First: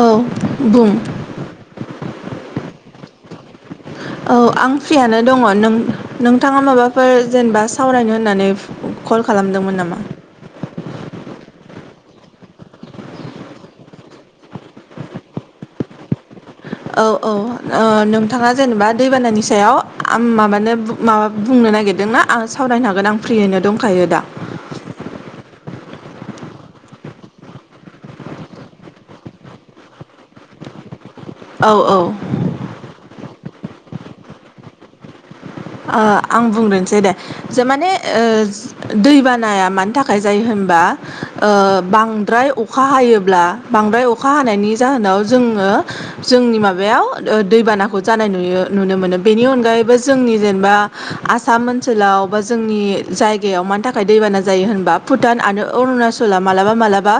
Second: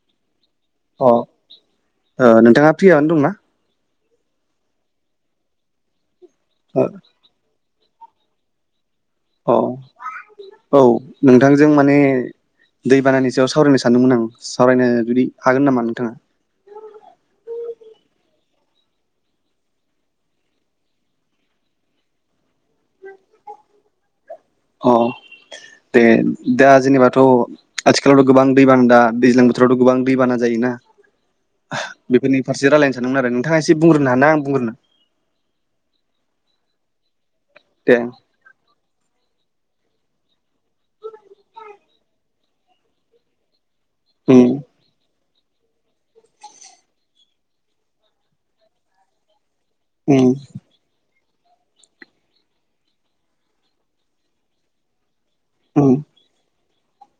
औ बुं फ्रियाव्नो दंना? औ आं फ्रियानो दङ नों-नोंथाङा ओ माबाफोर जेनेबा सावरायनो होननानै कल अ खालामदोंमोन नामा औ नोंथांजों माने दै बानानि सायाव सावरायनो सानदोंमोन आं सावरायनो जुदि हागोन नामा नोंथाङा? औ-औ ओ नोंथाङा जेनेबा दैबानानि सायाव आम माबानो माबा बुंनो नागिरदोंना? आं सावरायनो हागोन आं फ्रियैनो दंखायो दा। अ दे दा जेनेबाथ आथिखालावथ' गोबां दैबाना दा दैज्लां बोथोरावथ' गोबां दैबाना जायो ना औ औ बेफोरनि फारसे रायजलायनो सानदोंमोन आरो नोंथाङा एसे बुंग्रोनो ना आं बुंग्रोनो? ओ आं बुंग्रोनोसै दे जे माने दे ओ दैबानाया मान- थाखाय जायो होनबा ओ बांद्राय अखा हायोब्ला बांद्राय अखा उम हानायनि जाहोनाव जोङो जोंनि माबायाव दैबानाखौ जानाय नयो नुनो मोनो बेनि अनगायै यैबो उम जोंनि जेनेबा आसाम ओनसोलाव बा जोंनि जायगायाव मानि थाखाय दैबाना जायो होनबा भुटान आरो उम अरुणाचला मालाबा मालाबा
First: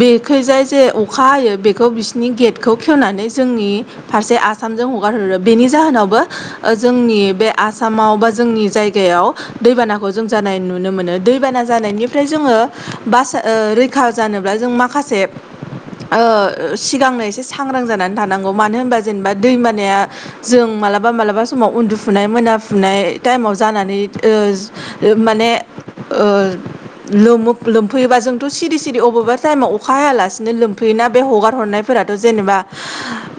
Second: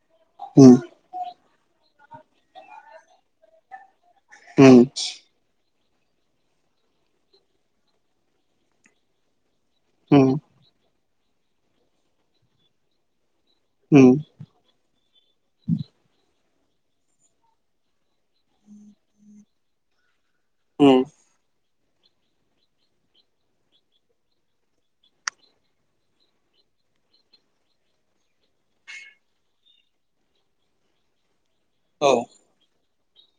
बेखैजाय उम जे अखा हायो खौ बिसोरनि गेटखौ खेवनानै जोंनि फारसे उम आसामजों हगारहरो बेनि जाहोनावबो जोंनि बे आसामाव बा जोंनि जायगायाव दैबानाखौ जों उम जानाय नुनो मोनो। दैबाना जानायनिफ्राय जोङो बासि- ओ रैखा उम जानोब्ला जोङो माखासे ओ ओ सिगांनो एसे सांग्रां जानानै थानांगौ मानो होनबा जेनेबा दैबानाया जों उम मालाबा मालाबा समाव उन्दुफुनाय मोना फुनाय टाइमाव जानानै ओ माने ओ लोमो-लोमफैयोबा जोंथ' सिरि-सिरि अबेबा टाइमाव अखा हायालासिनो लोमफैयोना बे हगार। औ हरनायफोराथ' जेनेबा।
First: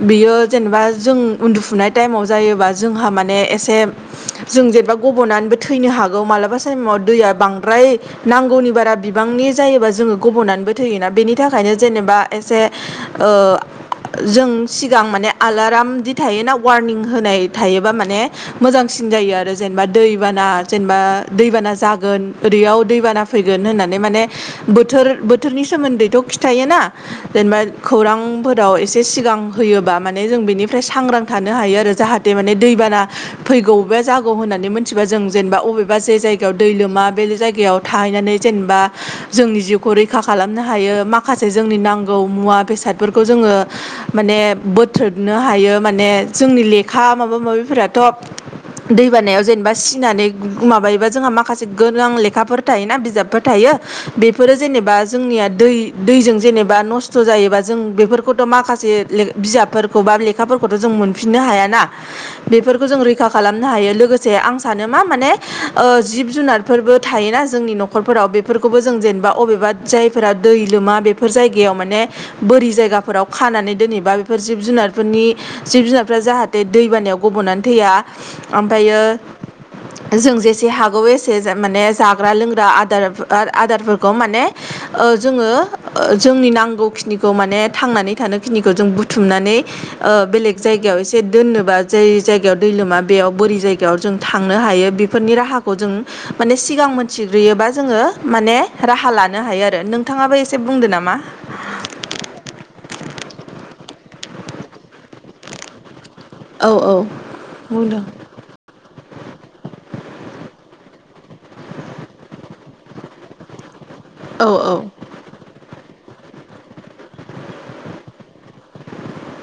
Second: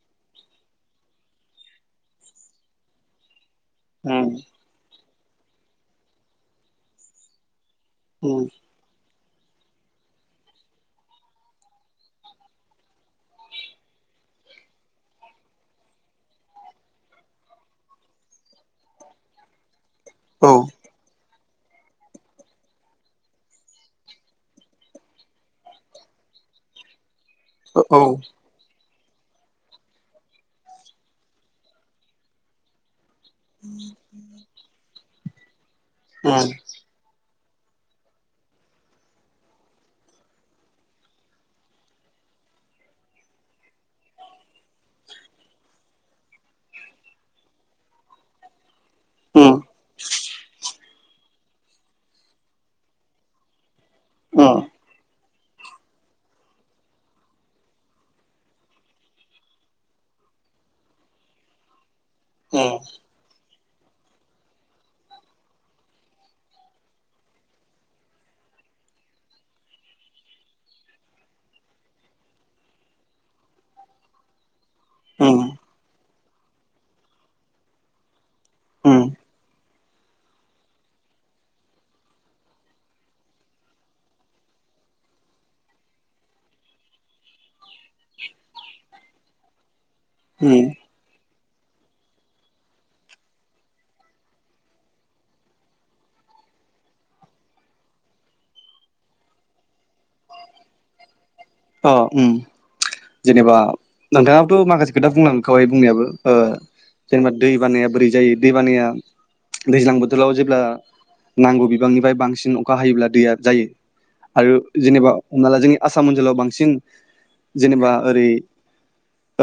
बियो जेनेबा जों उन्दुफुनाय टाइमाव जायोबा जोंहा माने एसे। उम जों जेनेबा गब'नानैबो थैनो हागौ मालाबा साइमाव दैआ बां। ओमफाय उम नांगौनि बारा बि‌। बिबांनि जायोबा जोङो गब'नानैबो थैयोना बेनि थाखायनो जेनेबा एसे ओ। जों सिगां माने आलारामदि थायोना वारनिं होनाय थायोबा माने। मोजांसिन जायो आरो जेनेबा दैबाना औ जेनेबा। दैबाना जागोन ओरैयाव दैबाना फैगोन होननानै माने बोथोर-बोथोरनि सोमोन्दैथ'। फिथायोना जेनेबा उम खौरांफोराव ए। एसे सिगां होयोबा माने जों बेनिफ्राय सांग्रां थानो हायो आरो जाहाते माने दैबाना। फैगौ बे जागौ होननानै मोनथिबा जों जेनेबा अबेबा जे उम जायगायाव दै लोमा बे जायगा। याव थाहैनानै जेनेबा जोंनि जिउखौ रैखा खालामनो हायो माखासे जोंनि नांगौ मुवा। बेसाद फोरखौ जोङों माने बोथ्रोदनो हायो माने जोंनि लेखा माबा-माबि फोरा। थ'ब दै बानायाव उम जेनेबा सिनानै [unintelligible] माबायो। जोंहा माखासे गोनां लेखाफोर थायोना बिजाबफोर थायो बेफोरो उम जेनेबा। जोंनिया दै-दैजों जेनेबा नस्त' जायोबा जों बेफोरखौथ' माखासे ले बिजाबफोरखौबा। लेखाफोरखौथ' जों मोनफिननो हायाना। ओम। बेफोरखौ जों रैखा खालाम। नो हायो लोगोसे आं सानो मा-माने ओ जिब-जुनारफोरबो थायोना जोंनि न'खरफोराव बेफोर। खौबो जों जेन'बा अबेबा जायफोरा दै लोमा बेफोर जायगायाव माने बोरि जायगाफोराव खा। नानै दोनहैबा बेफोर जिब-जुनारफोरनि उम जिब-जुनारफ्रा जाहाते दैबानायाव गब'नानै थैया। उम ओमफायो। जों जेसे हागौ एसे माने जा-जाग्रा-लोंग्रा आदारफो-आदारफोरखौ माने। ओ जोङो ओ जोंनि नांगौखिनिखौ माने थांनानै थानोखिनिखौ जों बुथुमनानै। ओ बेलेग उम जायगायाव एसे दोननोबा जै। जायगायाव दै लोमा बेयाव बोरि जायगायाव जों थांनो हायो बेफोरनि राहाखौ जों माने सिगां मोनथि। दंग्रोयोबा जोङो माने राहा लानो हायो आरो नोंथाङाबो एसे बुंदो नामा। अ! उम जेनेबा नोंथाङाबोथ' माखासे खोथा बुंलांखाबाय बुंनायाबो। ओ औ औ जेनेबा दै बानाया बुंदों बोरै जायो दै बानाया। दैज्लां बोथोराव जेब्ला नांगौ बिबांनिफ्राय बांसिन अखा हायोब्ला दैया जायो। औ आरो औ जेनेबा हमना ला जोंनि आसाम ओनसोलाव बांसिन। जेनेबा ओरै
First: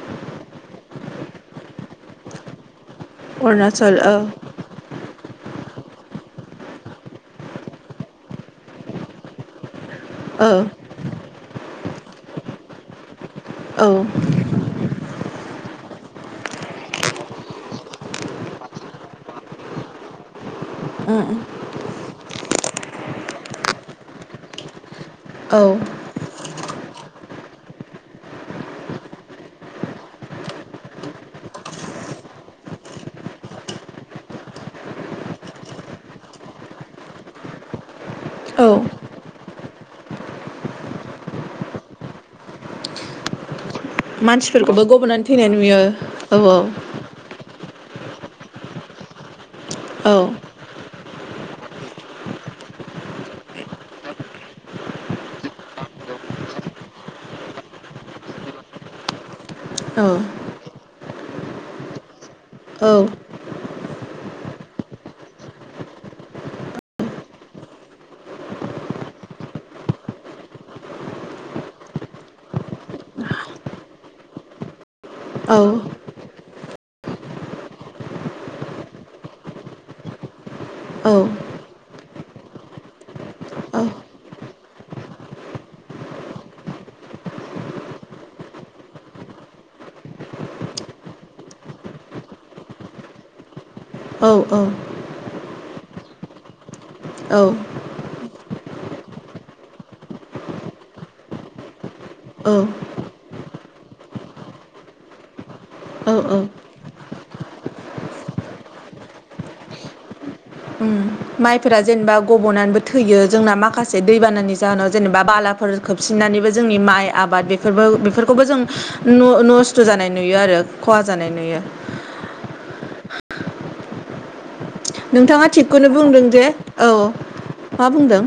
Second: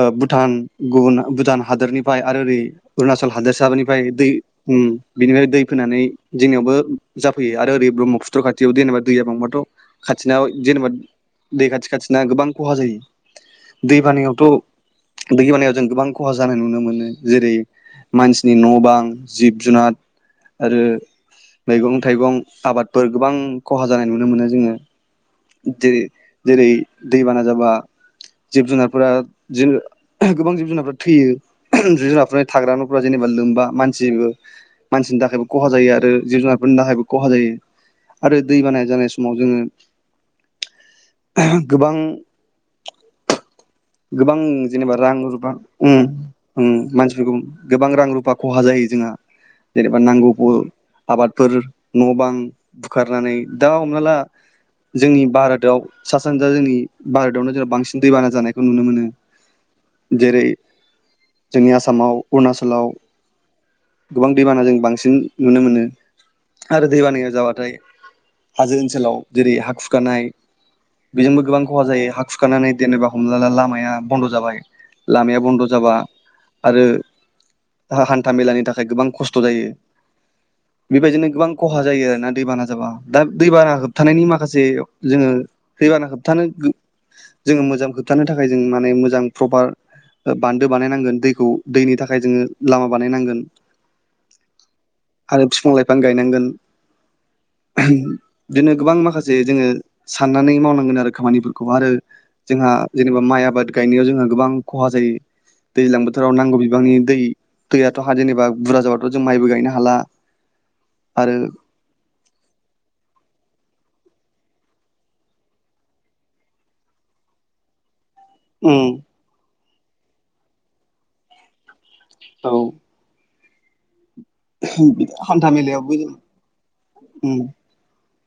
ओ भुटान गुबन भुटान। हादोरनिफ्राय आरो ओरै अरुणाचल अरुणाचल हादोरसानिफ्राय औ दै उम बिनिफ्राय दै फैनानै। जोंनियावबो जाफैयो आरो ओरै ब्रह्मफुत्र खाथियावबो देनोबा दैया बांबाथ'। औ खाथिनाव जेनेबा दै खाथि-खाथिना गोबां खहा जायो। औ दै बानायावथ'-दै बानाया जों गोबां ख। खहा जानाय नुनो मोनो जेरै-मानसिनि न'-बां, जिब-जुनार। आरो मैगं-थाइगं आबादफोर गोबां खहा जानाय नुनो मोनो जोङो। जेरै-जेरै दैबाना जाबा। जिब-जुनारफोरा जो गोबां जिब-जुनारफोरा थैयो। जिब-जुनारफोरनि थाग्रा न'फोरा जेनेबा लोमबा मानसिबो-मानसिनि थाखायबो खहा जायो आरो जिब-जुनारफोर। खायबो खहा जायो। आरो दै औ बाना औ जानाय समाव जोङो गोबां। गोबां मानसिफोरखौबो जेनेबा गब'नानै थैनाय रां-रुफा नुयो औ उम-उम मानसिनिखौ। गोबां रां-रुफा खहा जायो जोंहा जेनेबा औ नांगौ बो। आबादफोर न'-बां बुखारनानै दा हमना ला। जोंनि भारताव सा-सानजा जोंनि भारतावनो जोङो बांसिन दैबाना जानायखौ नुनो मोनो। औ जेरै-जोंनि आसामाव औ अरुणाचलाव। गोबां दैबाना जों बांसिन नुनो मोनो आरो दै बानायाव जाबाथाय हाजो ओनसोलाव जेरै हा खुरखानाय बेजोंबो गोबां खहा जायो हा खुखानानै जेननोबा हम लामाया बन्द' जाबाय लामाया औ बन्द' जाबा आरो हान्था मेलानि थाखाय गोबां खस्थ' जायो औ बेबायदिनो गोबां खस खहा जायो आरोना दैबाना जाबा दा दैबाना होबथानायनि माखासे जोङो दैबाना होबथानो जोंङो मोजां खोबथानो थाखाय जों माने मोजां प्रपार बान्दो बानायनांगोन दैखौ दैनि थाखाय जोङो लामा बानायनांगोन। औ आरो बिफां लाइफां गायनांगोन। औ बिदिनो गोबां माखासे जोङो साननानै मावनांगोन आरो खामानिफोरखौ आरो औ जोंहा जेनेबा माइ आबाद गायनायाव जोंहा गोबां खहा जायो। दैज्लां औ बोथोराव औ नांगौ बिबांनि दै दैयाथ‌जेनेबा बुरजा जाबाथ'जों माइबो गायनो हाला ओम आरो माइफोरा जेनेबा गब'नानैबो थैयो जोंना माखासे दैबानानि जाहोनाव जेनेबा बालाफोर खोबसिननानैबो जोंनि माइ आबाद बेफोरबो बेफोर बे खौबो जों उम नस्थ जानाय नुयो आरो खहा जानाय नुयो। औ नोंथाङा हान्था थिगखौनो मेलायावबो बुंदों जे औ मा बुंदों।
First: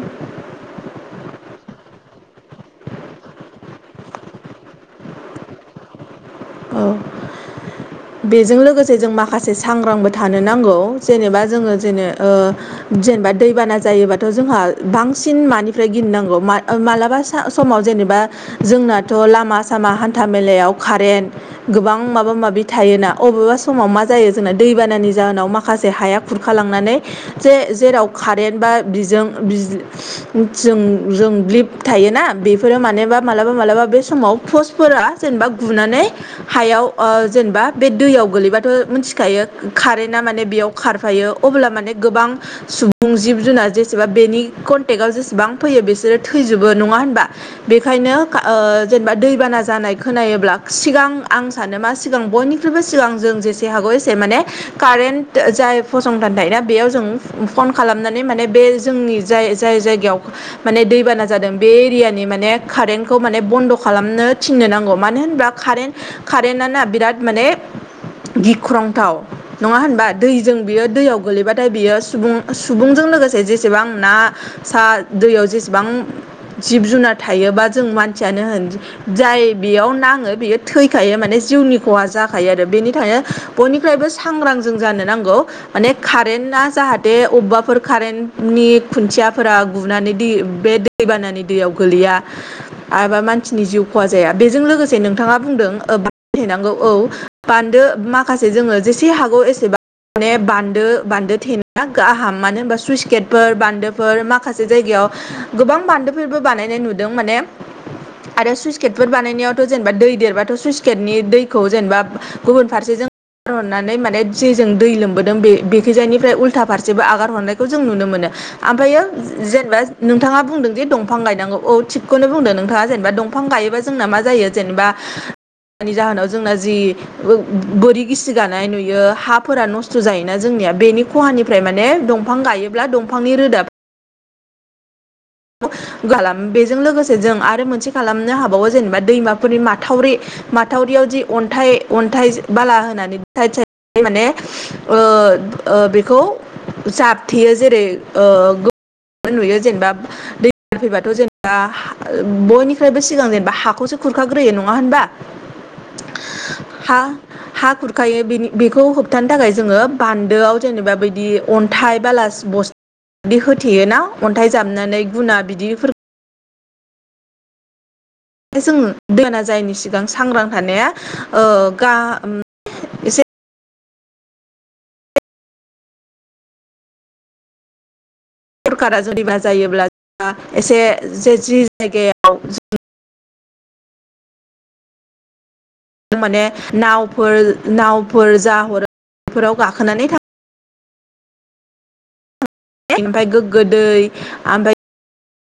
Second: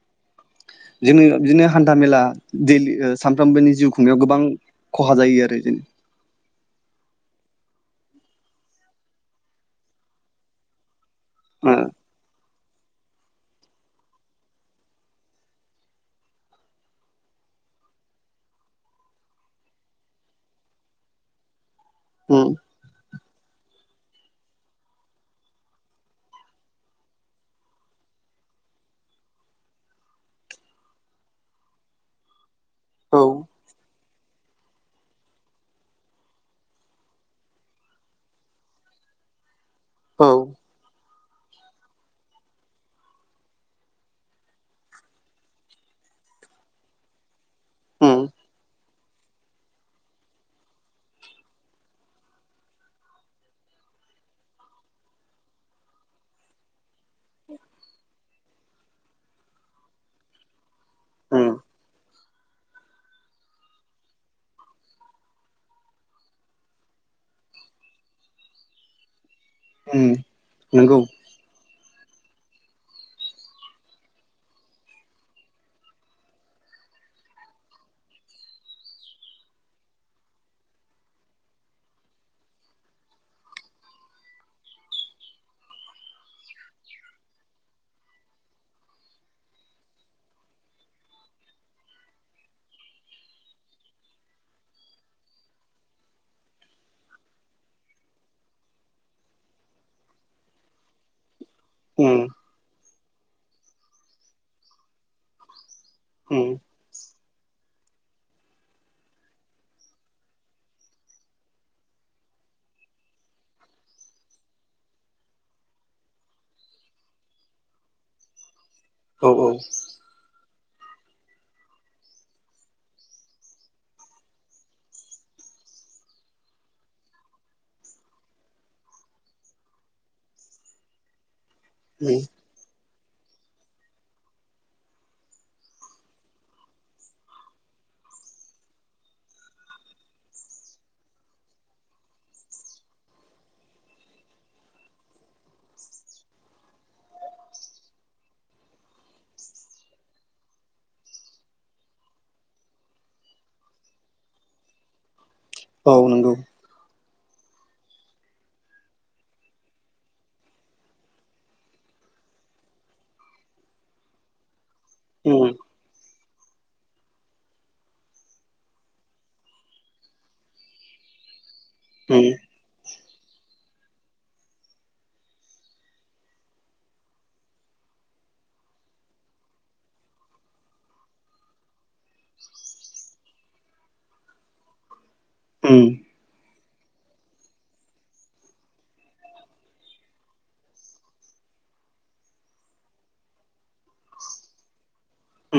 जोङो बिदिनो हान्था मेला दैलि सानफ्रोमबोनि जिउ खुंनायाव गोबां खहा जायो आरो औ बेजों लोगोसे जों माखासे सांग्रांबो थानो नांगौ जेनेबा जोंङो जेने ओ जेनेबा दैबाना जायोबाथ जोंहा बांसिन मानिफ्राय गिनांगौ मालाबा समाव जेनेबा जोंनाथ लामा सामा हान्था मेलायाव कारेन्ट गोबां माबा जों माबि अबेबा समाव मा जायो जोंना दैबानानि जाहोनाव माखासे हाया खुरखा लांनानै जे जेराव कारेन्ट बा बिजों जों ब्लिब थायोना बे फोरो मानोबा ओ मालाबा मालाबा बे समाव पस्फोरा जेनेबा गुनानै हायाव ओ जेनेबा बे दैयाव गोगलैबाथ' मिथिखायो कारेन्टा उम औ माने बेयाव खारफायो अब्ला माने गोबां सुबुं जिब जुनार जेसेबा बेनि कनटेक्टआव जेसेबां फैयो बिसोरो थै थैजोबो नङा होनबा बेखायनो उम ओ जेनेबा दैबाना जानाय खोनायो्ला सिगां आं सानो मा सिगां बयनिख्रुइबो सिगां जों जेसे हागौ एसे माने कारेन्ट जाय फसंथान थायोन बेयाव जों फन खालामनानै माने बे जोंनि जाय जाय जायगायाव माने दैबाना उम जादों बे एरियानि मान माने कारेन्टखौ माने बद्न खालामनो थिन‌नो नांगौ मानो होनोब्ला कारेन्ट कारेन्ट आना बिराद माने गिख्रंथाव नंङा उम होनबा दैजों बियो नंगौ दैयाव गोलैबाथाय बियो। सुबुं सुबुंजों लोगोसे जेसेबां ना सा दैयाव जेसेबां जिब जुनार थायोबा जों मानसियानो जाय बेयाव नाङो बेयो थैखायो माने जिउनि खहा जाखायो आरो बेनि थाखायनो बयनिफ्रायबो सांग्रां जों जानो नांगौ माने कारेन्ट आ जाहाथे अबेबाफोर कारेन्टनि खुन्थियाफोरा गुनानै दै बे दैबानानि दैयाव गोलैआ एबा मानसिनि जिउ खहा जाया बेजों लोगोसे नोंथाङा बुंदों बहैनांगौ औ बान्दो माखासे जोङो जेसे हागौ एसेबां माने बान्दो बान्दो थे नाया‌ उम गाहाम मानो होनबा सुइस गेटफोर बान्दोफोर माखासे जायगायाव गोबां बान्दोफोरबो उम बानायनाय नुदों माने आरो सुइस गेटफोर बानायनायावथ जेनेबा दै देरबाथ सुइस गेटनि दै खौ जेनेबा गुबुन फारसे जों आगार हरनानै माने जेजों दै लोमबोदों बे बेखिजायानिफ्राय उल्था फारसेबो आगार हरनायखौ जों नुनो मोनो ओमफ्रायो औ औ जेनेबा नोंथाङा बुंदों। दंफां गायनांगौ औ थिगखौनो बुंदों नोंथाङा जेनेबा दंफां गायोबा जोंना मा जायो जेनेबा निनि जाहोनाव जोंना जि बोरि गिसि गानाय नुयो हाफोरा नस्थ' जायोना जोंनिया बेनि खहानि ओमफ्राय माने उम दंफां गायोब्ला दंफांनि रोदा खालाम बेजों लोगोसे जों आरो मोनसे खालामनो हाबावो जेनेबा दैमाफोरनि माथावरि माथावरियाव जि अन्थाइ अन्थाइ बाला होनानै साइद साइद माने ओ ओ बेखौ जाबथेयो जेरै ओ नुयो जेनेबा दै फैबाथ' जेनेबा बयनिफ्रायबो सिगां जेनेबा हाखौसो खुरखाग्रोयो नङा होनबा? औ नंगौ। हा हा खुरखायो बेनि बेखौ होबथानो थाखाय जोङो बान्दोआव जेनेबा बिदि अन्थाइ बाला बस्थ बिदि होथेयोना अन्थाइ जामनानै उम गुना बिदिफोर जों दोना जायनि सिगां सांग्रां थानाया ओ उम गाम एसे सरखारा जुदिबा जायोब्ला एसे जे जि जायगायाव माने नावफोर नावफोर जा हरो बेफोराव गाखोनानै थां ओमफ्राय गोगो दै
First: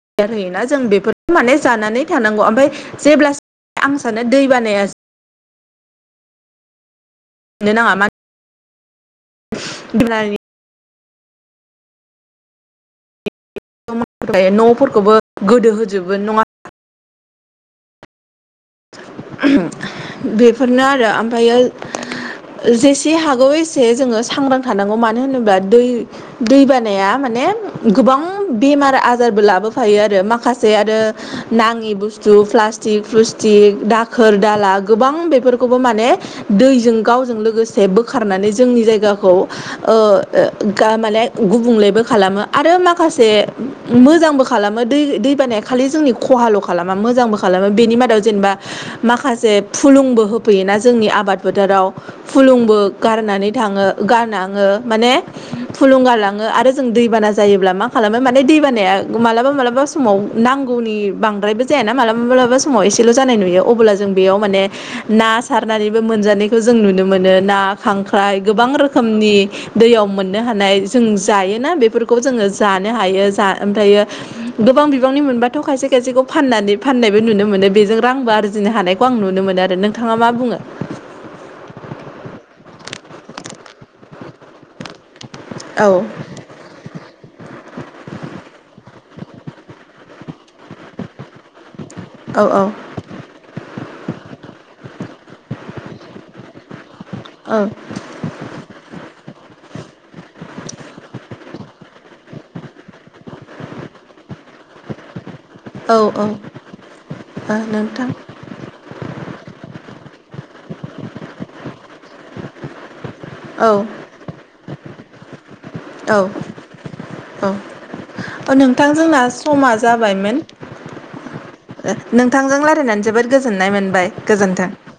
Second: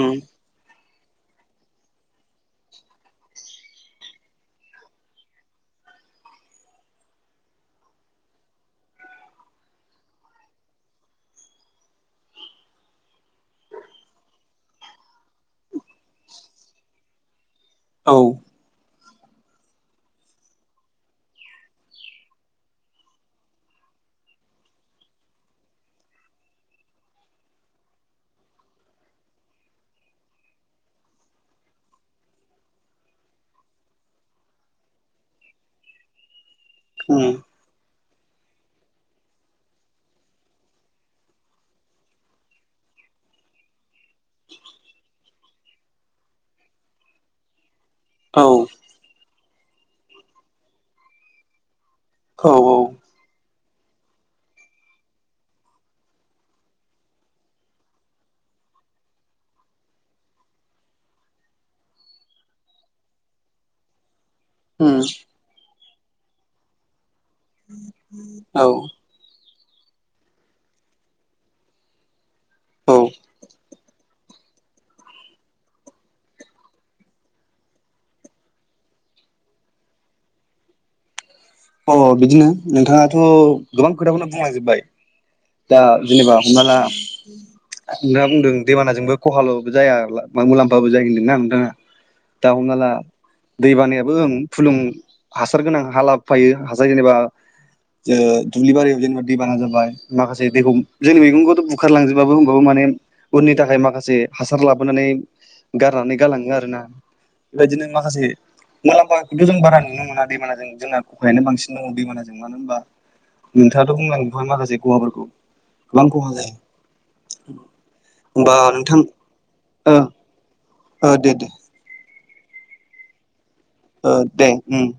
उम होयोना जों बे फोर माने जानानै थानांगौ ओमफ्राय जेब्ला आं सानो दै बानाया मोननो नाङा मानो [unintelligible] [unintelligible] न'फोरखौबो गोदो होजोबो नङा औ। बेफोरनो आरो ओमफ्रायो जेसे हागौ एसे जोङो सांग्रां थानांगौ मानो होनोब्ला दै दै बानाया माने गोबां बेमार आजारबो लाबोफायो आरो माखासे आरो नाङि बुस्थु प्लासटिक फुसटि दाखोर दाला गोबां बेफोरखौबो माने दैजों उम गावजों लोगोसे बो खारनानै जोंनि जायगाखौ ओ माने गुबुंलेबो खालामो आरो माखा से मोजांबो खालामो दै दैबानाया खालि जोंनि खहाल' खालामा मोजांबो खालामो बेनि मादाव औ जेनेबा माखासे फुलुंबो होफैयोना जोंनि आबाद फोथोराव फुलुंबो औ गारनानै थाङो गारनाङो माने थुलुंगालाङो आरो जों दैबाना जायोब्ला मा खालामो माने दैबानाया मालाबा मालाबा समाव नां गौनि बांद्रायबो जाया ना मालाबा मालाबा समाव ए सेल' जानाय नुयो अब्ला जों बेयाव माने उम ना सारनानैबो मोनजानायखौ जों नुनो मोनो ना खांख्राइ औ गोबां रोखोमनि दैयाव मोननो हानाय जों जायोना बेफोरखौ जोङो जानो औ हायो ओमफ्रायो गोबां बिबांनि मोनबाथ' खायसे खायसेखौ फाननानै फाननायबो नुनो मोनो। बेजों रांबो आरजिनो हानायखौ आं नुनो मोनो आरो नोंथाङा मा बुङो? अ बिदिनो नोंथाङाथ' गोबां खोथाखौनो बुंलांजोबबाय। दा औ जेनबा हमना ला नोंथांङा बुंदों दैबानाजोंबो खहाल' जाया मुलाम्फाबो जायो होनदोंना नोंथाङा औ दा औ हमना ला दै बानायाबो गोहोम फुलुं हासार गोनां हाला फायो हासार जेनेबा दुब्लि बारियाव जेनेबा दैबाना जाबाय माखासे दैखौ जोंनि मैगंखौथ' बुखारलांजोब बाबो माने उननि थाखाय माखासे हासार लाबोनानै औ गारनानै गालाङो आरो ना। ओ बेबायदिनो नोंथां माखासे मुलाम्फाखौथ' जों बारा नुनो मोना दैमाना जों जोंना खहायानो बांसिन दङ दैबानाजों मानो होनोबा औ नोंथाङाथ' बुंनांगौ बेहाय माखासे खहाफोरखौ गोबां खहा जाया औ औ नोंथांजोंना समा जाबायमोन। औ दे दे। नोंथांजों रायल्लायनानै जोबोद गोजोननाय मोनबाय ओ दे गोजोन्थों। उम